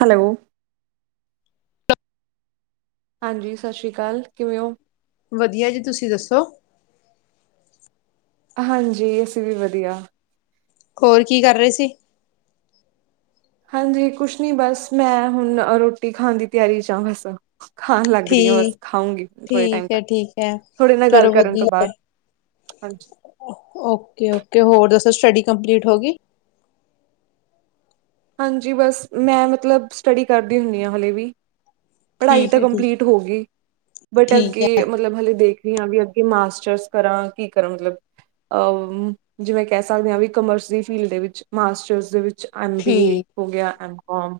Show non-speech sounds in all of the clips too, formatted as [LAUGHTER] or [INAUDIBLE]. Hello. ਹਾਂਜੀ ਸਤਿ ਸ਼੍ਰੀ ਅਕਾਲ ਕਿਵੇਂ ਹੋ? ਵਧੀਆ ਜੀ ਤੁਸੀਂ ਦੱਸੋ? ਹਂਜੀ ਅਸੀਂ ਵੀ ਵਦੀਆ ਹੋਰ ਕੀ ਕਰ ਰੇ ਸੀ। ਹਂਜੀ ਕੁਛ ਨੀ ਬਸ ਮੈਂ ਹੁਣ ਰੋਟੀ ਖਾਣ ਦੀ ਤਿਆਰੀ ਚੇ ਆ ਬਸ ਖਾਣ ਲੱਗ ਰਹੀ ਆ ਬਸ ਠੀਕ ਖਾਊਂਗੀ ਥੋੜੇ ਟਾਈਮ ਠੀਕ ਹੈ ਤਕ ਠੀਕ ਹੈ ਤੁਹਾਡੇ ਨਾਲ ਗੱਲ ਚਲੋ ਕਰਨ ਤੋਂ ਵਧੀਆ ਬਾਅਦ ਹਂਜੀ। ਓਕੇ ਓਕੇ ਹੋਰ ਦੱਸੋ ਸਟੱਡੀ ਕੰਮਪਲੀਟ ਹੋ ਗਈ। ਹਂਜੀ ਬਸ, ਮੈਂ ਵਧੀਆ ਸਟੱਡੀ ਕਰਦੀ ਹੁੰਦੀ, ਆ ਹਲੇੇ ਵੀ ਪੜ੍ਹਾਈ ਠੀਕ ਤਾਂ, ਹੈ ਠੀਕ ਕੰਮਪਲੀਟ ਹੋ ਗਈ, ਬਟ ਠੀਕ ਹੈ ਅੱਗੇ ਮਤਲਬ ਹਾਲੇ ਦੇਖ ਵੀ ਅੱਗੇ, ਮਾਸਟਰਸ ਕਰਾਂ ਕੀ ਕਰਾਂ, ਮਤਲਬ ਅ ਜਿਵੇਂ ਕਹਿ ਸਕਦੇ ਹਾਂ, ਵੀ ਕਮਰਸਰੀ ਦੀ ਫੀਲਡ ਦੇ, ਵਿੱਚ ਮਾਸਟਰਸ ਦੇ ਐਮ ਬੀ ਏ ਠੀਕ ਹੋ ਗਿਆ, ਐਮ ਕੋਮ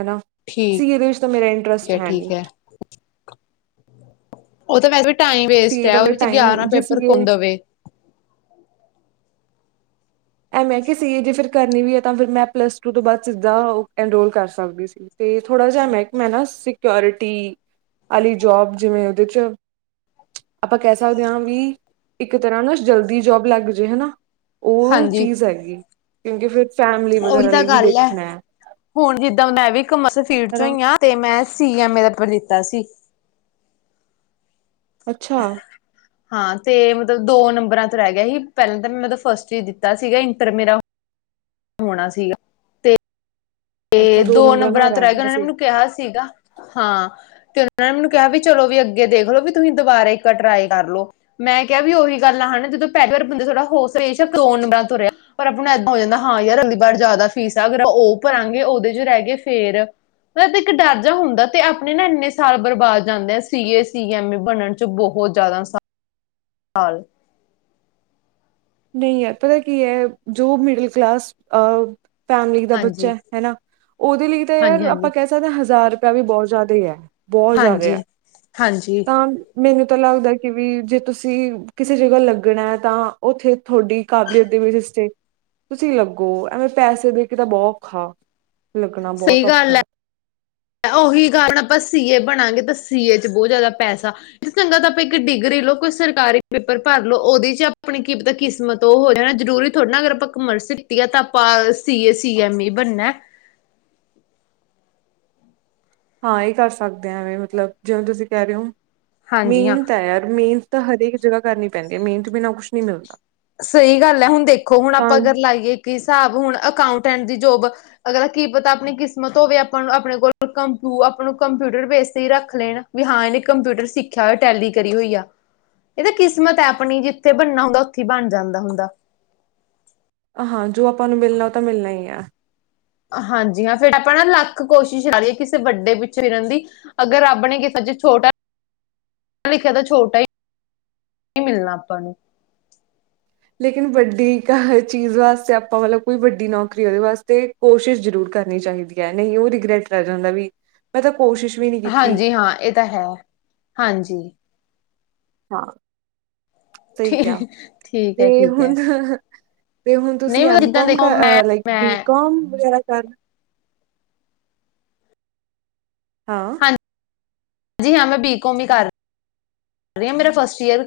ਹਨਾ, ਠੀਕ ਸੀ ਏ ਵਿੱਚ ਤਾਂ ਮੇਰਾ ਇੰਟਰਸਟ ਹੈ ਨਹੀਂ ਉਹ ਤਾਂ ਵੈਸੇ ਵੀ, ਟਾਈਮ ਵੇਸਟ ਸੀਏ ਦਾ ਆ, ਉਹਦੇ ਫਿਰ ਵਿੱਚ ਟਾਈਮ ਗਿਆਰਹ ਜੇ ਪੇਪਰ ਸੀਏ ਹੁੰਦੇ ਵੇ ਐਵੇਂ ਕਿ ਸੀ ਏ, ਜੇ ਫਿਰ ਕਰਨੀ ਵੀ ਹੈ ਤਾਂ, ਫਿਰ ਮੈਂ ਪਲੱਸ ਟੂ ਤੋਂ ਬਾਅਦ, ਸਿੱਦਾ ਐਨਰੋਲ ਕਰ ਸਕਦੀ ਸੀ। ਤੇ ਥੋੜ੍ਹਾ ਜਿਹਾ ਮਹਿਕਮਾ ਨਾ, ਸਿਓਰਿਟੀ ਵਾਲੀ ਜੋਬ ਜਿਵੇਂ ਉਹਦੇ ' ਆਪਾਂ ਕਹਿ ਸਕਦੇ ਹਾਂ ਵੀ, ਇੱਕ ਤਰ੍ਹਾਂ ਨਾ ਜਲਦੀ ਜੋਬ ਲੱਗ ਜੇ ਹਨਾ ਉਹ ਹਾਂਜੀ ਚੀਜ਼ ਹੈਗੀ, ਕਿਉਂਕਿ ਫਿਰ ਫੈਮ ਉਹੀ ਤਾਂ ਗੱਲ ਹੈ, ਹੁਣ ਜਿੱਦਾਂ ਮੈਂ ਵੀ ਕਮ ਫੀਡ ਚ, ਹਨਾ ਹੋਈ ਹ ਤੇ ਮੈਂ, ਸੀ ਐਮੇ ਦਾ, ਪੇਪਰ ਦਿੱਤਾ ਸੀ। ਅੱਛਾ। ਹਾਂ ਤੇ ਮਤਲਬ, ਦੋ ਨੰਬਰਾਂ ਤੋਂ ਰਹਿ ਗਿਆ ਸੀ। ਪਹਿਲਾਂ ਤਾਂ ਮੈਂ ਮਤਲਬ ਫਸਟ ਚ ਦਿੱਤਾ ਸੀਗਾ। ਇੰਟਰ ਮੇਰਾ ਹੋਣਾ ਸੀਗਾ। ਤੇ ਤੇ, ਦੋ ਨੰਬਰਾਂ ਤੋਂ ਰਹਿ ਗਿਆ ਉਹਨਾਂ ਨੇ ਮੈ ਕਿਹਾ ਸੀਗਾ ਹਾਂ। ਤੇ ਉਹਨਾਂ ਨੇ ਮੈਨੂੰ ਕਿਹਾ, ਵੀ ਚਲੋ ਵੀ ਅੱਗੇ ਦੇਖਲੋ ਵੀ, ਤੁਸੀਂ ਦੁਬਾਰਾ ਇੱਕ ਟਰਾਈ ਕਰ ਲੋ ਮੈਂ ਕਿਹਾ ਵੀ, ਉਹੀ ਗੱਲ ਆ ਹਨਾ ਜਦੋਂ ਪਹਿਲੀ ਵਾਰ, ਬੰਦਾ ਥੋੜ੍ਹਾ ਹ ਸੇਸ਼ ਕ ਰੋਨ ਨੰਬਰਾਂਰਿਹਾ ਪਰ ਆਪਾਂ ਨੂੰ, ਇਏਦਾਂ ਹੋ ਜਾਂਦਾ ਹਾਂ, ਯਾਰ ਅਗਲੀ ਵਾਰ ਜ਼ਿਆਦਾ ਫੀਸ ਆ, ਅਗ ਉਹ ਭਰਾਂ ਗੇ, ਉਹਦੇ ਚ ਰਹਿ ਗਏ ਫੇਰ, ਮ ਤੇ ਇੱਕ ਡਰ ਜ ਹੁੰਦਾ, ਤੇ ਆਪਣੇ ਨਾ ਇੰਨੇ ਸਾਲ ਬਰਬਾਦ ਜਾਂਦੇ ਆ, ਸੀ ਏ, ਸੀ ਐਮ ਏ, ਬਣਨ ਚ ਬਹੁਤ ਜ਼ਿਆਦਾ ਹਾਲ ਨਹੀਂ ਯਾਰ, ਪਤਾ ਕੀ ਹੈ, ਜੋ ਮਿਡਲ ਕਲਾਸ ਅ ਫੈਮਲੀ ਦਾ ਹਾਂਜੀ ਬੱਚਾ, ਹਨਾ ਉਹਦੇ ਲਈ ਤਾਂ ਹਾਂਜੀ ਯਾਰ ਆਪਾਂ ਹਾਂਜੀ ਕਹਿ ਹਜ਼ਾਰ ਰੁਪਇਆ, ਵੀ ਬਹੁਤ ਜ਼ਿਆਦਾ- ਹੈ ਬਹੁਤ ਜ਼ਿਆਦਾ ਹੈ ਹਾਂਜੀ ਹਾਂਜੀ ਤਾਂ ਮੈਨੂੰ ਤਾਂ ਲੱਗਦਾ ਕਿ ਵੀ, ਜੇ ਤੁਸੀਂ ਕਿਸੇ ਜਗ੍ਹਾ ਲੱਗਣਾ, ਹੈ ਤਾਂ ਉੱਥੇ ਤੁਹਾਡੀ ਕਾਬਲੀਅਤ, ਦੇ ਵਿੱਚ ਤੁਸੀਂ ਲੱਗੋ ਐਵੇਂ ਪੈਸੇ ਦੇ ਕੇ, ਤਾਂ ਬਹੁਤ ਔਖਾ ਲੱਗਣਾ ਬਹੁਤ, ਸਹੀ ਔਖਾ ਗੱਲ ਹੈ ਉਹੀ ਕਾਰਨ ਆਪਾਂ ਸੀ, ਏ, ਬਣਾਂਗੇ ਤਾਂ ਸੀ, ਏ, ਚ ਬਹੁਤ ਜ਼ਿਆਦਾ ਪੈਸਾ ਚੰਗਾ ਤਾਂ ਆਪਾਂ ਇੱਕ ਡਿਗਰੀ ਲਓ, ਕੋਈ ਸਰਕਾਰੀ ਪੇਪਰ ਭਰ ਲਓ, ਉਹਦੇ ਚ ਆਪਾਂ ਆਪਣੀ ਕੀ ਪਤਾ, ਕਿਸਮਤ ਉਹ ਹੋ ਜਾਣਾ ਜਰੂਰੀ ਥੋੜ੍ਹਾ ਨਾ, ਅਗਰ ਆਪਾਂ ਕਮਰਸ ਕੀਤੀ ਆ ਤਾਂ, ਆਪਾਂ ਸੀ, ਏ, ਸੀ ਐਮ, ਈ, ਬਣਨਾ ਹਾਂ ਇਹ ਕਰ ਸਕਦੇ ਐਵੇਂ, ਮਤਲਬ ਜਿਵੇਂ ਤੁਸੀਂ ਕਹਿ ਰਹੇ ਹੋ, ਹਾਂਜੀ ਹਾਂ ਮੇਹਨਤ ਤਾਂ ਯਾਰ ਮੀਂਨ ਤਾਂ ਹਰੇਕ, ਜਗ੍ਹਾ ਕਰਨੀ ਪੈਂਦੀ ਹੈ, ਮਿਹਨਤ ਬਿਨਾਂ ਕੁਛ ਨਹੀਂੀ ਮਿਲਦਾ ਸਹੀ ਗੱਲ ਹੈ, ਹੁਣ ਦੇਖੋ ਹੁਣ ਤਾਂ ਆਪਾਂ ਕਰਰ ਲਾਈਏ ਇੱਕ ਹਿਸਾਬ, ਹੁਣ ਅਕਾਊਂਟੈਂਟ ਦੀ ਜੋਬ। ਅਗਲਾ ਕੀ ਪਤਾ, ਆਪਣੀ ਕਿਸਮਤ ਹੋਵੇ, ਆਪਾਂਨੂੰ ਆਪਣੇ ਕੋਲ ਨੂੰ ਕੰਪਿਊਟਰ ਬੇਸ ਹੀ ਰੱਖ ਲੈਣ। ਵੀ ਹਾਂ ਇਹਨੇ, ਕੰਪਿਊਟਰ ਸਿੱਖਿਆ ਹੋਇਆ ਟੈਲੀ ਕਰੀ ਹੋਈ ਆ। ਇਹ ਤਾਂ, ਕਿਸਮਤ ਹੈ ਆਪਣੀ, ਜਿੱਥੇ ਬਣਨਾ ਹੁੰਦਾ ਉੱਥੇ ਹੀ ਬਣ, ਜਾਂਦਾ ਹੁੰਦਾ। ਹਾਂ, ਜੋ ਆਪਾਂ ਨੂੰ ਮਿਲਣਾ, ਉਹ ਤਾਂ ਮਿਲਣਾ ਹੀ ਆ। ਹਾਂਜੀ, ਹਾਂ ਫੇਰ ਆਪਾਂ ਨਾ ਲੱਖ ਕੋਸ਼ਿਸ਼ ਕਰਾ ਲਈਏ, ਕਿਸੇ ਵੱਡੇ ਪਿੱਛੋਂ ਫਿਰਨ ਦੀ ਅਗਰ ਰੱਬ ਨੇ, ਕਿਸੇ ਚ ਛੋਟਾ ਲਿਖਿਆ ਤਾਂ, ਛੋਟਾ ਹੀਂ ਓਹੀ, ਮਿਲਣਾ ਆਪਾਂ ਨੂੰ। ਲੇਕਿਨ ਵੱਡੀ ਕ ਚੀਜ਼ ਵਾਸਤੇ, ਆਪਾਂ ਮਤਲਬ ਕੋਈ ਵੱਡੀ ਨੌਕਰੀ, ਉਹਦੇ ਵਾਸਤੇ। ਕੋਸ਼ਿਸ਼, ਜ਼ਰੂਰ ਕਰਨੀ ਚਾਹੀਦੀ ਹੈ, ਨਹੀਂ ਉਹ ਰਿਗਰੈਟ ਰਹਿ ਜਾਂਦਾ ਵੀ ਮੈਂ ਤਾਂ, ਕੋਸ਼ਿਸ਼ ਵੀ ਨਹੀਂ ਕੀਤੀ ਹਾਂਜੀ ਹਾਂ, ਇਹ ਤਾਂ ਹੈ ਹਾਂਜੀ। ਹਾਂ, ਸਹੀ ਕ ਠੀ ਠੀਕ ਹੈ ਤੇ ਠੀਕ ਹੁਣ ਹੈ ਤੇ ਹੁਣ ਨਹੀਂ ਤੁਸੀਂ, ਮਤਲਬ ਐਮ ਜਿੱਦਾਂ ਕੋਮ, ਦੇਖੋ ਮੈਂ ਲਾਈਕ ਬੀ ਮੈਂ ਕੋਮ ਵਗੈਰਾ ਕਰ ਹਾਂ। ਜੀ ਹਾਂ, ਮੈਂ ਬੀ-ਕੌਮ ਹੀ ਕਰ-ਕਰ ਰਹੀ ਹਾਂ, ਮੇਰਾ ਫਸਟ ਈਅਰ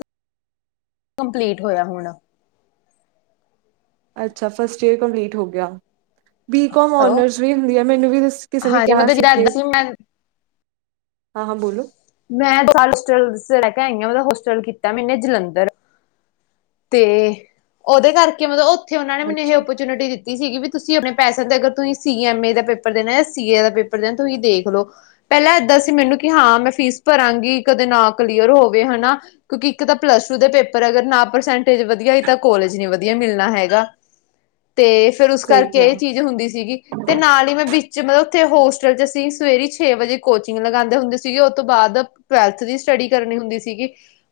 ਕੰਪਲੀਟ, ਹੋਇਆ ਹੁਣ। ਅੱਛਾ ਫਸਟ ਈਅਰ ਕੰਪਲੀਟ ਹੋ ਗਿਆ ਬੀਕਮ ਹੈਲੋ ਓਨਰਸ ਵੀ ਹੁੰਦੀ ਆ, ਮੈਨੂੰ ਵੀ ਕਿਸੇ ਨੇ ਹਾਂਜੀ ਕਿਹਾ ਮਤਲਬ ਸੀ ਜਿੱਦਾਂ ਕਿ ਏਦਾਂ ਮੈਂ ਹਾਂ ਹਾਂ ਬੋਲੋ ਮੈਂ ਤਾਂ ਹੋਸਟਲ ਲੈ ਕੇ ਆਈ ਆਂ, ਔਦਾ ਹੋਸਟਲ ਕੀਤਾ ਮੈਨੇ ਜਲੰਧਰ ਤੇ ਉਹਦੇ ਕਰਕੇ, ਮਤਲਬ ਉੱਥੇ ਉਹਨਾਂ ਨੇ ਮੈਨੂੰ ਇਹ ਅੱਛਾ ਓਪਰਚੁਨਿਟੀ ਦਿੱਤੀ ਸੀਗੀ ਵੀ ਤੁਸੀਂ ਆਪਣੇ ਪੈਸੇ ਦੇ ਕਰ, ਤੁਸੀਂ ਸੀ ਐਮ ਏ ਦਾ ਪੇਪਰ ਦੇਣਾ, ਜਾਂ ਸੀ ਏ ਦਾ ਪੇਪਰ ਦੇਣਾ, ਤੁਸੀਂ ਦੇਖ ਲੋੋ ਪਹਿਲਾਂ ਏਦਾਂ ਸੀ ਮੈਨੂੰ ਕਿ ਹਾਂ ਮੈਂ ਫੀਸ ਭਰਾਂਗੀ, ਕਦੇ ਨਾ ਕਲੀਅਰ ਹੋਵੇ ਹੈਨਾ ਕਿਉਂਕਿ ਇੱਕ ਤਾਂ ਪਲੱਸ ਟੂ ਦੇ ਪੇਪਰ, ਅਗਰ ਨਾ ਪਰਸੈਂਟੇਜ ਵਧੀਆ, ਨੀ ਤਾਂ ਕੋਲਜ ਨੀ ਵਧੀਆ ਮਿਲਣਾ ਹੈਗਾ! ਤੇ ਫੇਰ ਉਸ ਸਹੀ ਕਰਕੇ ਕਿਹਾ ਇਹ ਚੀਜ਼ ਹੁੰਦੀ ਸੀਗੀ। ਅਤੇ ਨਾਲ ਹੀ ਮੈਂ ਬਿਚ ਚ ਮਤਲਬ ਉੱਥੇ ਹੋਸਟਲ 'ਚ ਸੀਂ, ਸਵੇਰੀ ਛੇ ਵਜੇ ਕੋਚਿੰਗ ਲਗਾਉਂਦੇ ਹੁੰਦੇ ਸੀਗੇ, ਉਹ ਤੋਂ ਬਾਅਦ ਟਵੈਥ ਦੀ ਸਟੱਡੀ ਕਰਨੀ ਹੁੰਦੀ ਸੀਗੀ,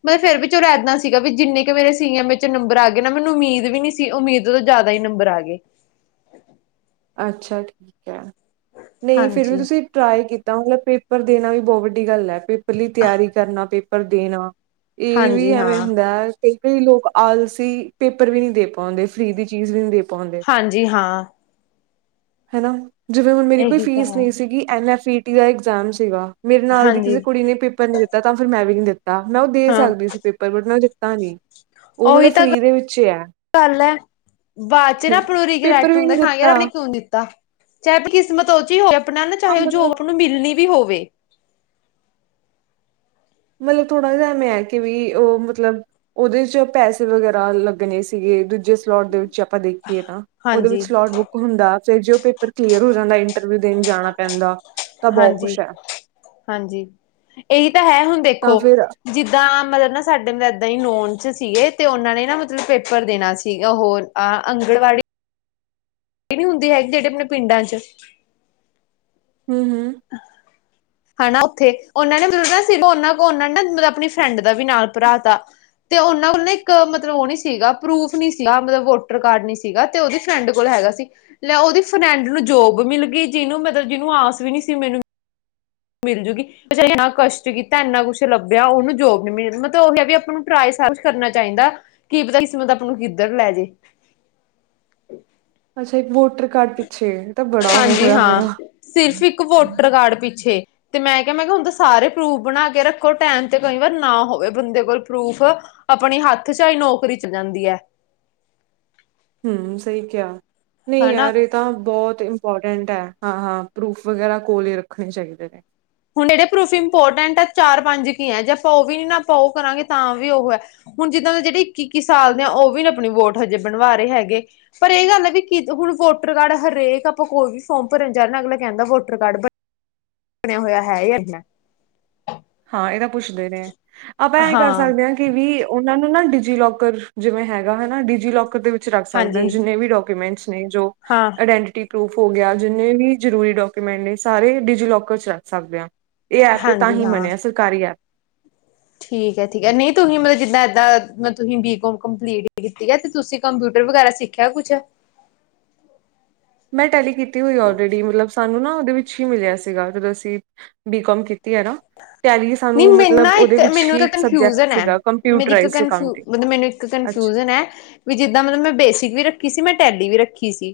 ਮਤਲਬ ਫੇਰ ਵੀ ਇੱਦ ਸੀਗਾ ਵੀ ਜਿੰਨੇ ਮੇਰੇ ਸੀ ਐਮ ਨੰਬਰ ਆ ਗਏ ਨਾ, ਮੈਨੂੰ ਉਮੀਦ ਵੀ ਨੀ ਸੀ, ਉਮੀਦ ਤੋਂ ਜ਼ਿਆਦਾ ਹੀ ਨੰਬਰ ਆ ਗਏ। ਅੱਛਾ ਠੀਕ ਹੈ, ਨਹੀਂ ਫਿਰ ਵੀ ਹਾਂਜੀ ਤੁਸੀਂ ਟ੍ਰਈ ਕੀਤਾ, ਮਤਲਬ ਪੇਪਰ ਦੇਣਾ ਵੀ ਬਹੁਤ ਵੱਡੀ ਗੱਲ ਹੈ, ਪੇਪਰ ਲਈ ਤਿਆਰੀ ਕਰਨਾ ਪੇਪਰ ਦੇਣਾ! ਇਹ ਵੀ ਹਾਂਜੀ ਹਾਂ ਐਵੇਂ ਹੁੰਦਾ। ਕਈ ਕਈ ਲੋਕ ਆਲਸੀ ਪੇਪਰ ਵੀ ਨਹੀਂ ਦੇ ਪਾਉਂਦੇ, ਫ੍ਰੀ ਦੀ ਚੀਜ਼ ਵੀ ਨਹੀਂ ਦੇ ਪਾਉਂਦੇ। ਹਾਂਜੀ ਹਾਂ। ਹੈ ਨਾ, ਜਿਵੇਂ ਹੁਣ ਮੇਰੀ ਕੋਈ ਇਹੀ ਤਾਂ ਫੀਸ ਹੈ ਨਹੀਂ ਸੀਗੀ, ਐੱਨ ਐਫ ਈ ਟੀ ਦਾ ਇਗਜ਼ਾਮ ਸੀਗਾ। ਮੇਰੇ ਨਾਲ ਦੀ ਹਾਂਜੀ ਕਿਸੇ ਕੁੜੀ ਨੇ ਪੇਪਰ ਨੀ ਦਿੱਤਾ, ਤਾਂ ਫਿਰ ਮੈਂ ਵੀ ਨਹੀਂ ਦਿੱਤਾ, ਮੈਂ ਉਹ ਦੇ ਹਾਂ ਸਕਦੀ ਸੀ ਪੇਪਰ ਪਰ ਮੈਂ ਦਿੱਤਾ ਨਹੀਂ, ਉਹ ਉਹੀ ਮਤਲਬ ਤਾਂ ਫ੍ਰੀ ਦੇ ਵਿੱਚ ਹੈ। ਗੱਲ ਹੈ ਬਾਅਦ ਚ ਨਾ ਪੂਰ ਔ ਪੇਪਰ ਰਿਗ਼ੈਰਟ ਵੀ ਹੁੰਦਾ, ਨਹੀਂ ਹਾਂ ਯਾਰ ਆਪਾਂ ਦਿੱਤਾ ਨੇ ਕਿਉਂ ਦਿੱਤਾ ਚਾਹੇ ਕਿਸਮਤ ਉਹ ਚ ਹੀ ਹੋਵੇ ਆਪਣਾ ਨਾ, ਹਾਂ ਚਾਹੇ ਉਹ ਜੋ ਮਤਲਬ ਆਪ ਨੂੰ ਮਿਲਣੀ ਵੀ ਹੋਵੇ। ਮਤਲਬ ਥੋੜ੍ਹਾ ਜਿਹਾ, ਮੈਂ ਕੇ ਵੀ ਉਹ ਮਤਲਬ ਉਹਦੇ ਚ ਪੈਸੇ ਵਗੈਰਾ ਲੱਗਣੇ ਸੀਗੇ, ਦੂਜੇ ਲੋਟ ਦੇ ਵਿੱਚ ਆਪਾਂ ਦੇਖੀਏ ਤਾਂ, ਉਹਦੇ ਹਾਂਜੀ, ਵਿੱਚਲੋਟ ਬੁੱਕ ਹੁੰਦਾ, ਤੇ ਜੇ ਉਹ ਪੇਪਰ ਕਲੀਅਰ ਹੋ ਜਾਂਦਾ, ਇੰਟਰਵਿਊ ਦੇਣ ਜਾਣਾ ਪੈਂਦਾ। ਤਾਂ ਬਹੁਤ ਹਾਂਜੀ ਕੁਛ ਹੈ ਹਾਂਜੀ, ਇਹੀ ਤਾਂ ਹੈ ਹੁਣ ਦੇਖੋ। ਤਾਂ ਫਿਰ ਜਿੱਦਾਂ ਮਤਲਬ ਨਾ ਸਾਡੇ ਮਤਲਬ ਇੱਦਾਂ ਹੀ ਨੋਨ 'ਚ ਸੀਗੇ, ਤੇ ਉਹਨਾਂ ਨੇ ਨਾ ਮਤਲਬ ਪੇਪਰ ਦੇਣਾ ਸੀਗਾ ਹੋਰ ਆ ਅੰਗਣਵਾੜੀ [INAUDIBLE] ਇਹ ਨੀ ਹੁੰਦੀ ਹੈਗੀ, ਜਿਹੜੇ ਆਪਣੇ ਪਿੰਡਾਂ ਚ ਹੂ ਹੂ ਹੈਨਾ ਉੱਥੇ, ਉਹਨਾਂ ਨੇ ਮਤਲਬ ਸੀ ਉਹਨਾਂ ਕੋ ਉਹਨਾਂ ਨੇ ਮਤਲਬ ਆਪਣੀ ਫਰੈਂਡ ਦਾ ਵੀ ਨਾਲ ਭਰਾ ਤਾ ਤੇ ਉਹਨਾਂ ਕੋਲ ਨਾ ਇੱਕ ਮਤਲਬ ਉਹ ਨੀ ਸੀਗਾ, ਪਰੂਫ ਨੀ ਸੀਗਾ, ਮਤਲਬ ਵੋਟਰ ਕਾਰਡ ਨੀ ਸੀਗਾ। ਤੇ ਉਹਦੀ ਫਰੈਂਡ ਕੋਲ ਹੈਗਾ ਸੀ, ਲੈ ਉਹਦੀ ਫਰੈਂਡ ਨੂੰ ਜੋਬ ਮਿਲ ਗਈ, ਜਿਹਨੂੰ ਮਤਲਬ ਜਿਹਨੂੰ ਆਸ ਵੀ ਨੀ ਕਿ ਮੈਨੂੰ ਮਿਲ ਜੂਗੀ ਇੰਨਾ ਕਸ਼ਟ ਕੀਤਾ, ਇੰਨਾ ਕੁਛ ਲੱਭਿਆ ਉਹਨੂੰ ਜੋਬ ਨੀ ਮਿਲੀ, ਮਤਲਬ ਉਹ ਹੈ ਵੀ ਆਪਾਂ ਨੂੰ ਟਰਾਈ, ਸਰਚ ਕੁਛ ਕਰਨਾ ਚਾਹੀਦਾ। ਕੀ ਪਤਾ ਕਿਸਮਤ ਅਪਾਂ ਨੂੰ ਕਿੱਧਰ ਲੈ ਜੇ। ਅੱਛਾ, ਇੱਕ ਵੋਟਰ ਕਾਰਡ ਪਿੱਛੇ, ਏ ਤਾਂ ਬੜਾ ਉਹ ਹਾਂਜੀ ਹੋਇਆ ਫਿਰ ਹਾਂ ਸਿਰਫ ਇੱਕ ਵੋਟਰ ਕਾਰਡ ਪਿੱਛੇ ਤੇ ਮੈਂ ਕਿਹਾ, ਮੈਂ ਕਿਹਾ ਹੁਣ ਤਾਂ ਸਾਰੇ ਪ੍ਰੂਫ ਬਣਾ ਕੇ ਰੱਖੋ, ਟੈਮ ਤੇ ਕਈ ਵਾਰ ਨਾ ਹੋਵੇ ਬੰਦੇ ਕੋਲ ਪ੍ਰੂਫ ਆਪਣੇ ਹੱਥ ਚ ਏਹੀ ਨੌਕਰੀ ਚ ਜਾਂਦੀ ਹੈ। ਹਮ ਸਹੀ ਕਿਆ, ਨਹੀਂ ਹਨਾ ਯਾਰ ਇਹ ਤਾਂ ਬਹੁਤ ਇੰਪੋਰਟੈਂਟ ਹੈ, ਹਾਂ ਹਾਂ ਪ੍ਰੂਫ ਵਗੈਰਾ ਕੋਲ ਹੀ ਰੱਖਣੇ ਚਾਹੀਦੇ ਨੇ। ਹੁਣ ਜਿਹੜੇ ਪ੍ਰੂਫ ਇੰਪੋਰਟੈਂਟ ਆ ਚਾਰ ਪੰਜ ਕੀ ਹੈ, ਜੇ ਆਪਾਂ ਉਹ ਵੀ ਨੀ ਨਾ ਆਪਾਂ ਉਹ ਕਰਾਂਗੇ ਤਾਂ ਵੀ ਉਹ ਹੈ ਹੁਣ ਜਿੱਦਾਂ ਦੇ ਜਿਹੜੇ ਇੱਕੀ ਇੱਕੀ ਸਾਲ ਦੇ ਆ, ਉਹ ਵੀ ਆਪਣੀ ਵੋਟ ਹਜੇ ਬਣਵਾ ਰਹੇ ਹੈਗੇ। ਪਰ ਇਹ ਗੱਲ ਹੈ ਵੀ ਹੁਣ ਵੋਟਰ ਕਾਰਡ, ਹਰੇਕ ਆਪਾਂ ਕੋਈ ਵੀ ਫੋਰਮ ਭਰਨ ਜਾ ਰਹੇ, ਅਗਲਾ ਕਹਿੰਦਾ ਵੋਟਰ ਕਾਰਡ ਬਣਿਆ ਹੋਇਆ ਹੈ ਜਾਂ ਨਹੀਂ ਹਾਂ, ਏ ਤਾਂ ਪੁੱਛਦੇ ਨੇ ਆਪਾਂ ਐ ਕਰ ਹਾਂ ਸਕਦੇ ਆਂ। ਕਿ ਵੀ ਓਨਾਂ ਨੂੰ ਨਾ ਡਿਜੀ ਲੌਕਰ, ਜਿਵੇਂ ਹੈਗਾ ਵਾ ਨਾ ਡਿਜੀਲੋਕਰ ਦੇ ਵਿੱਚ ਵਿੱਚ ਰੱਖ ਸਾਕਦੇ ਹਾਂਜੀ ਜੀਨੇ ਵੀ ਡਾਕੂਮੈਂਟਸ ਨੇ ਜੋ ਹਾਂ। ਆਈਡੈਂਟਟੀ ਪ੍ਰੂਫ ਹੋ ਗੇਆ ਜਿੰਨੇ ਵੀ ਜਰੂਰੀ ਡੋਕੇਮੈਂਟ ਨੇ ਸਾਰੇ ਡਿਜੀਲੋਕਰ ਚ, ਰੱਖ ਸਾਕਦੇ ਆਂ। ਐ ਐਪ ਤਾਂ ਹਾਂਜੀ ਹੀ ਹਾਂ ਬਣੇਆ ਸਰਕਾਰੀ ਐਪ। ਠੀਕ ਐ, ਠੀਕ ਐ ਨਈ ਤੁਹੀਂ ਮਤਲਬ ਜਿੱਦਾਂ ਏਦਾਂ ਮੈਂ ਤੁਹੀ ਬੀ ਕੋਮ ਕੰਪਲੀਟ ਕੀਤੀ ਐ ਤੇ ਤੁਸੀਂ ਕੰਪਿਊਟਰ ਵਗੈਰਾ ਸਿੱਖ ਕੇਆ ਕੁੱਛ ਮੈਂ ਟੈਲੀ ਕੀਤੀ ਹੋਈ ਆ ਔਲਰੇਡੀ ਮਤਲਬ ਸਾਨੂੰ ਨਾ ਓਦੇ ਵਿੱਚ ਹੀ ਮਿਲੇਆ ਸੀਗਾ ਜਦੋਂ ਅਸੀ ਬੀ ਕੌਮ ਕੀਤੀ ਏ ਨਾ ਟੈਲੀ ਨਹੀਂ ਸਾਨੂੰ ਮੈਨੂੰ ਮਤਲਬ ਨਾ ਓਦੇ ਇੱਕ ਵਿੱਚ ਮੈਨੂੰ ਹੀ, ਇੱਕ ਸਬਜੈਕਟ ਕਨਫਿਊਜਨ ਹੈ। ਸੀਗਾ ਮੇਰੀ ਇੱਕ ਕੰਪਿਊਟਰਾਇਜਟ ਕਨਫਿਊ ਅਕਾਊਂਟਿੰਗ। ਮਤਲਬ ਮੈਨੂੰ ਇੱਕ ਅੱਛਾ। ਕਨਫਿਊਜਨ ਐ, ਵੀ ਜਿੱਦਾਂ ਮਤਲਬ ਮੈਂ ਬੇਸਿਕ ਵੀ ਰੱਖੀ ਸੀ, ਮੈਂ ਟੈਲੀ ਵੀ ਰੱਖੀ ਸੀ।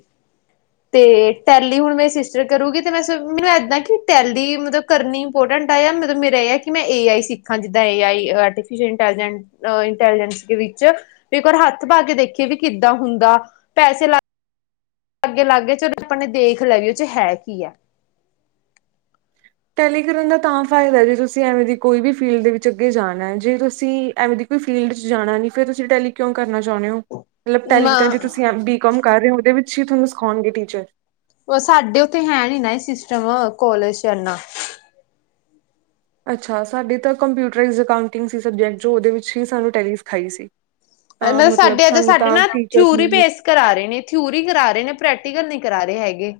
ਤੇ ਟੈਲੀ ਹੁਣ ਮੇਰੀ ਸਿਸਟਰ ਕਰੂਗੀ ਤੇ ਮੈਂ ਸ, ਮੈਨੂੰ ਏਦਾਂ ਕਿ ਟੈਲੀ ਮਤਲਬ ਕਰਨੀ ਇੰਪੋਰਟੰਟ [UNINTELLIGIBLE] ਮਤਲਬ ਮੇਰਾ ਐ ਕਿ ਮੈਂ ਏ ਆਈ ਸਿੱਖਾਂ ਜਿੱਦਾਂ A I artificial intelligent uh intelligence ਦੇ ਵਿੱਚ ਵੀ ਇਕ ਵਾਰ ਹਾੱਥ ਪਾ ਕੇ ਦੇਖੀਏ ਵੀ ਕਿੱਦਾਂ ਹੁੰਦਾ, ਪੈਸੇ ਲਾ ਅਗੇ ਲਾਗ ਗਏ ਚਲੋ ਆਪਾਨੇ ਦੇਖ ਲੈਯਾ ਵੀ ਓਚ ਹੈ ਕੀ ਐ। ਟੈਲੀ ਕਰਨ ਦਾ ਤਾਂ ਫਾਇਦਾ ਜੇ ਤੁਸੀਂ ਐਵੇਂ ਦੀ ਕੋਈ ਵੀ ਫੀਲਡ ਦੇ ਵਿੱਚ ਅੱਗੇ ਜਾਣੈ, ਜੇ ਤੁਸੀਂ ਐਵੇਂ ਦੀ ਫੀਲਡ ਚ ਜਾਣਾ ਨੀ ਫੇਰ ਤੁਸੀਂ ਟੈਲੀ ਕੇਓਂ ਕਰਨਾ ਚਾਓਨੇ ਓ? ਮਤਲਬ ਟੈਲੀੇ ਤਾ ਜਾ ਤੁਸੀਂ ਮ ਬੀ ਕੋਮ ਕਰ ਰਏ ਓਂ, ਓਦੇ ਵਿੱਚ ਹੀ ਤੁਹਾਨੂੰ ਸਿਖਾਉਣਗੇ ਟੀਚਰ। ਸਾਡੇ ਓਥੇ ਹੈ ਨੀ ਨਾ ਐ ਸਿਸਟਮ ਕੋਲੇਜ ਚ ਐਨਾ ਅੱਛਾ, ਸਾਡੇ ਤਾਂ ਕੰਪਿਊਟਈਜ਼ ਅਕਾਊਂਟਿੰਗ ਸੀ ਸਬਜੈਕਟ ਜੋ ਓਦੇ ਵਿੱਚ ਹੀ ਸਾਨੂੰ ਟੈਲੀ ਸਿਖਾਈ ਸੀ। ਤਾਂ ਐਨਾ ਮਤਲਬ ਸਾਡੇ ਏਦਰ ਸਾਨੂੰ ਸਾਡੇ ਤਾਂ ਨਾ, ਟੀਚਰਸ ਥਿਊਰੀ ਨੇ ਭੇਸ ਕਰਾ ਰੇ ਨੇ ਥਿਊਰੀ ਕਰਾ ਰੇ ਨੇ, ਪ੍ਰੈਕਟੀਕਲ ਨੀ ਕਰਾ ਰੇ ਹੈਗੇ।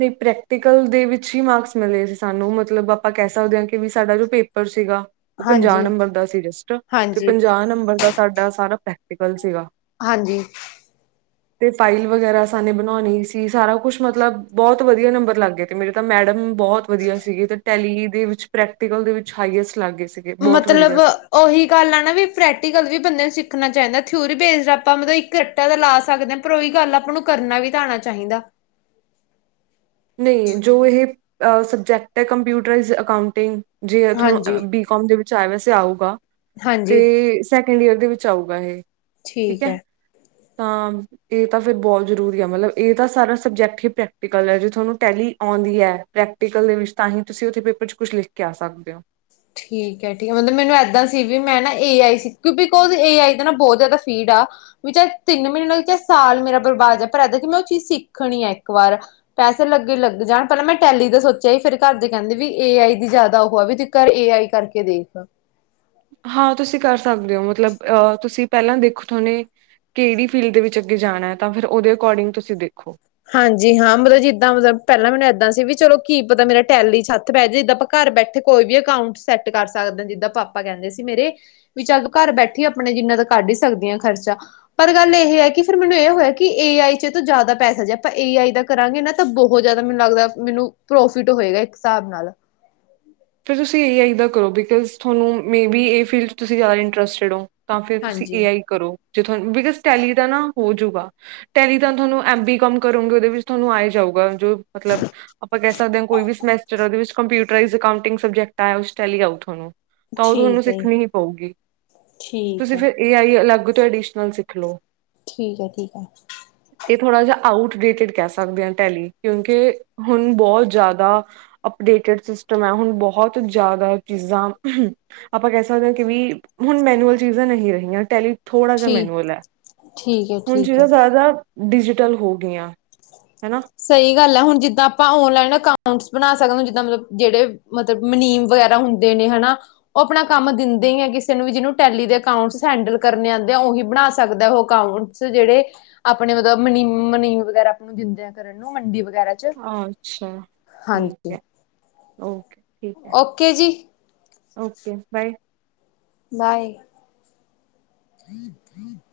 ਨਈ ਪ੍ਰੈਕਟੀਕਲ ਦੇ ਵਿੱਚ ਹੀ ਮਾਰਕਸ ਮਿਲੇ ਸੀ ਸਾਨੂੰ, ਮਤਲਬ ਆਪਾਂ ਕੈ ਸਕਦੇ ਆਂ ਕੀ ਵੀ ਸਾਡਾ ਜੋ ਪੇਪਰ ਸੀਗਾ। ਓ ਪੰਜਾਹ ਹਾਂਜੀ ਨੰਬਰ ਦਾ ਸੀ ਜਸਟ, ਤੇ ਹਾਂਜੀ ਪੰਜਾਹ ਨੰਬਰ ਦਾ ਸਾਡਾ ਸਾਰਾ ਪ੍ਰੈਕਟੀਕਲ ਸੀਗਾ। ਹਾਂਜੀ। ਤੇ ਫਾਈਲ ਵਗੈਰਾ ਅਸਾ ਨੇ ਬਨਾਓਨੀ ਸੀ ਸਾਰਾ ਕੁਛ ਮਤਲਬ ਬੋਹਤ ਵਦੀਆ ਨੰਬਰ ਲਾੱਗ ਗਏ ਤੇ ਮੇਰੇ ਤਾਂ ਮੈੜਮ, ਬੋਹਤ ਵਦੀਆ ਸੀਗੇ ਤੇ ਟੈਲੀ ਦੇ ਵਿੱਚ ਪ੍ਰੈਕਟੀਕਲ ਦੇ ਵਿੱਚ ਹਾਈਐਸਟ ਲਾੱਗ ਗਏ ਸੀ। ਸੀਗੇ ਬਹੁਤ ਵਧੀਆ ਮਤਲਬ ਓਹੀ ਗੱਲ ਆ ਨਾ ਵੀ ਪ੍ਰੈਕਟੀਕਲ ਵੀ ਬੰਦੇ ਨੂੰ ਸਿੱਖਨਾ ਚਾਂਈਦਾ, ਥਿਊਰੀ ਬੇਸਡ ਆਪਾਂ ਮਤਲਬ ਇੱਕ ਟਾ ਤਾਂ ਲਾ ਸਾਕਦੇ ਆ ਪਰ ਓਈ ਗਾੱਲ ਆਪਾਂ ਨੂੰ ਕਰਨਾ ਵੀ ਤਾਂ ਆਣਾ ਚਾਂਹੀਦਾ। ਨਈ ਜੋ ਏਹ, ਅ ਸਬਜੈਕਟ ਹੈ ਕੰਪਿਊਟਰਾਇਜ਼ ਅਕਾਉਂਟਿੰਗ ਜੇ ਹਾਂਜੀ ਤੁਹਾਨੂੰ ਬੀ ਕਮ ਦੇ ਵਿੱਚ ਐ ਵੈਸੇ ਆਊਗਾ, ਹਾਂਜੀ ਤੇ ਸੈਕਿੰਡ ਈਅਰ ਦੇ ਵਿੱਚ ਆਊਗਾ ਏਹੇ ਠੀਕ ਐ। ਤਾਂ, ਏ ਤਾਂ ਫੇਰ ਬੋਤ ਜਰੂਰੀ ਐ ਮਤਲਬ ਏ ਤਾਂ ਸਾਰਾ ਸਬਜੈਕਟ ਹੀ ਪ੍ਰੈਕਟੀਕਲ ਐ ਜੋ ਥੋਨੂੰ ਟੈਲੀ ਆਉਂਦੀ ਐ, ਪ੍ਰੈਕਟੀਕਲ ਦੇ ਵਿੱਚ ਤਾਂ ਹੀ ਤੁਸੀਂ ਓਥੇ ਪੇਪਰ ਚ ਕੁਛ ਲਿਖ ਕੇ ਆ ਸਕਦੇ ਓ। ਠੀਕ ਐ, ਠੀਕ ਮਤਲਬ ਮੈਨੂੰ ੲੈਦਾ ਸੀ ਵੀ ਮੈਂ ਨਾ ਏ ਆਈ ਸੀ ਕੇਓ ਬਿਕੋਜ਼ ਏ ਆਈ ਦਾ ਨਾ ਬੋਤ ਜਾਦਾ ਫੀੜ ਆ ਵੀ ਚਾਏ ਤਿੰਨ ਮ੍ਹਿਨੇ ਲੱਗ ਜੇ ਸਾਲ ਮੇਰਾ ਬਰਬਾਦ ਜਾਏ, ਪਰ ਆਜ ਵਿੱਚ ਮੈਂ ਓ ਚੀਜ ਸਿੱਖਣੀ ਆ ਇੱਕ ਵਾਰ। ਪੈਸੇ ਲੱਗੇ ਲੱਗ ਜਾਣ ਪੈਲਾਂ ਮੈਂ ਟੈਲੀ ਦਾ ਸੋਚੇਆ ਹੀ, ਫੇਰ ਘਾਰ ਦੇ ਕੈਂਦੇ ਵੀ ਏ ਆਈ ਦੀ ਜਾਦਾ ਓਹ ਆ ਵੀ ਪਰ ਏ ਆਈ ਕਰਕੇ ਦੇਖ। ਹਾਂ, ਤੁਸੀਂ ਕਰ ਸਾਕਦੇ ਓ ਮਤਲਬ ਅ ਤੁਸੀਂ ਪੈਲਾਂ ਦੇਖੋ ਥੋਨੇ ਕੇੜੀ ਫੀਲਡ ਦੇ ਵਿੱਚ ਅੱਗੇ ਜਾਣਾ ਐ, ਤਾਂ ਫੇਰ ਓਦੇ ਅਕੋਡਿੰਗ ਤੁਸੀਂ ਦੇਖੋ। ਹਾਂਜੀ ਹਾਂ, ਮਤਲਬ ਜਿੱਦਾਂ ਮਤਲਬ ਪੈਲਾਂ ਮੈਨੂੰ ਐਦਾਂ ਸੀ ਵੀ ਚਲੋ ਕੀ ਪਤਾ ਮੇਰਾ ਟੈਲੀ ਚ ਹਾਥ ਪੈ ਜੇ ਘਾਰ ਬੈਠੇ ਕੋਈ ਵੀ ਅਕਾਊਂਟ ਸੈਟ ਕਰ ਸਕਦੇ ਆਂ, ਜਿੱਦਾਂ ਪਾਪਾ ਕੈਂਦੇ ਸੀ ਮੇਰੇ ਵੀ ਚੱਲ ਘਾਰ ਬੈਠੀ, ਆਪਣੇ ਜਿੰਨਾ ਤਾਂ ਕਾਡ ਈ ਸਕਦੀ ਆਂ ਖਰਚਾ। ਪਰ ਗਾੱਲ ਏ ਹੈ ਕਿ ਫੇਰ ਮੈਨੂੰ ਏ ਹੋਏਆ ਕਿ, ਏ ਆਈ ਚੋ ਜਾਦਾ ਪੈਸਾ ਜਿ ਆਪਾਂ ਏ ਆਈ ਦਾ ਕਰਾਂਗੇ ਨਾ ਤਾਂ ਬਹੋ ਜਾਦਾ ਮੈਨੂੰ ਲੱਗਦੈ ਮੈਨੂੰ ਪ੍ਰੋਫਿਟ ਹੋਏਗਾ ਇੱਕ ਹਿਸਾਬ ਨਾਲ ਫੇਰ ਤੁਸੀਂ ਏ ਆਈ ਦਾਂ ਕਰੋ ਬਿਕਜ਼ ਥੋਨੂੰ ਮੇ ਬੀ ਏ ਫੀਲਡ ਚ ਤੁਸੀਂ ਜਾਦਾ ਇੰਟਰਸਟੜ ਓ। ਤਾਂ ਫੇਰ ਤੁਸੀ ਏ ਹਾਂਜੀ ਆਈ ਕਰੋ ਜੇ ਤੁਆਨੂੰ ਬਿਕਜ਼ ਟੈਲੀ ਦਾ ਨਾ ਹੋਜੂਗਾ, ਟੈਲੀ ਤਾਂ ਤੁਹਾਨੂੰ ਐਮ ਬੀ ਕਾਮ ਕਰੋਗੇ ਉਹਦੇ ਵਿੱਚ ਤੁਹਾਨੂੰ ਆਹੀ ਜਾਊਗਾ। ਜੋ ਮਤਲਬ, ਆਪਾਂ ਕਹਿ ਸਕਦੇ ਹਾਂ ਕੋਈ ਵੀ ਸਮੈਟਰਦੇ ੳਹਦੇ ਵਿਚ ਕੰਮਪਿਊਟਰਾਇਜਟ ਅਕਾਂਊਂਟ ਤਿਨ ਸਬਜੈਕਟ ਆਇਆ, ਉਸ ਟੈਲੀ ਆਊ ਤੁਹਾਨੂੰ ਤਾਂ ਉਹ ਤੁਹਾਨੂੰ ਠੀਕ ਹੈ ਜੀ ਸਿੱਖਣੀ ਹੀ ਪਊਗੀ। ਠੀਕ ਤੁਸੀਂ ਹੈ ਫੇਰ ਏ ਆਈ ਅਲੱਗ ਤੋਂ ਐਡੀਸ਼ਨਲ ਸਿੱਖ ਲਓ। ਠੀਕ ਹੈ, ਠੀਕ ਹੈ। ਇਹ ਥੋੜਾ ਜੇਹਾ ਆਊਟ ਡੇਟਿਡ ਕਹਿ ਸਕਦੇ ਹਾਂ ਟੈਲੀ, ਕਿਉਂਕੇ ਹੁਣ ਬਹੁਤ ਜਿਆਦਾ ਅਪਡੇਟਡ ਸਿਸਟਮ ਹੈ, ਹੁਣ। ਬਹੁਤ ਜ਼ਿਆਦਾ ਚੀਜ਼ਾਂ ਆਪਾਂ ਕਹਿ ਸਕਦੇ ਹੈ ਕਿ ਵੀ ਹੁਣ ਮੈਨੂਅਲ ਚੀਜ਼ਾਂ ਨਹੀਂ ਰਹੀਆਂ। ਟੈਲੀ ਥੋੜਾ ਜਿਹਾ ਠੀਕ ਮੈਨੂਅਲ ੲੈ, ਠੀਕ ਹੈ ਹੁਣ ਠੀਕ ਜਿਵੇਂ ਹੈ ਜ਼ਿਆਦਾ ਡਿਜੀਟਲ ਹੋ ਗਈਆਂ, ਹਨਾ ਸਹੀ ਗੱਲ ੲੈ, ਹੁਣ ਜਿੱਦਾਂ ਆਪਾਂ ਓਨਲਾਈਨ ਅਕਾਊਂਟਸ ਬਣਾ ਸਕਦੇ, ਜਿੱਦਾਂ ਮਤਲਬ ਜਿਹੜੇ ਮਤਲਬ ਮੁਨੀਮ ਵਗੈਰਾ ਹੁੰਦੇ ਨੇ, ਹਨਾ। ਉਹ ਆਪਣਾ ਕੰਮ ਦਿੰਦੇ ਹੀ ਆ ਕਿਸੇ ਨੂੰ ਵੀ, ਜਿਹਨੂੰ ਟੈਲੀ ਦੇ ਅਕਾਊਂਟਸ ਹੈਂਡਲ ਕਰਨੇ ਆਉਂਦੇ ਆ। ਉਹੀ ਬਣਾ ਸਕਦਾ ਉਹ ਅਕਾਊਂਟ। ਚ ਜਿਹੜੇ ਆਪਣੇ ਮਤਲਬ ਮਨੀ, ਮੁਨੀਮ ਵਗੈਰਾ ਆਪ ਨੂੰ ਦਿੰਦੇਆਂ ਕਰਨ ਨੂੰ। ਮੰਡੀ ਵਗੈਰਾ ਚ ਅੱਛਾ ਠੀਕ ਹਾਂਜੀ ਹੈ, ਓਕੇ ਠੀਕ ਹੈ। ਓਕੇ ਜੀ ਓਕੇ ਬਾਏ। ਬਾਏ। [UNINTELLIGIBLE]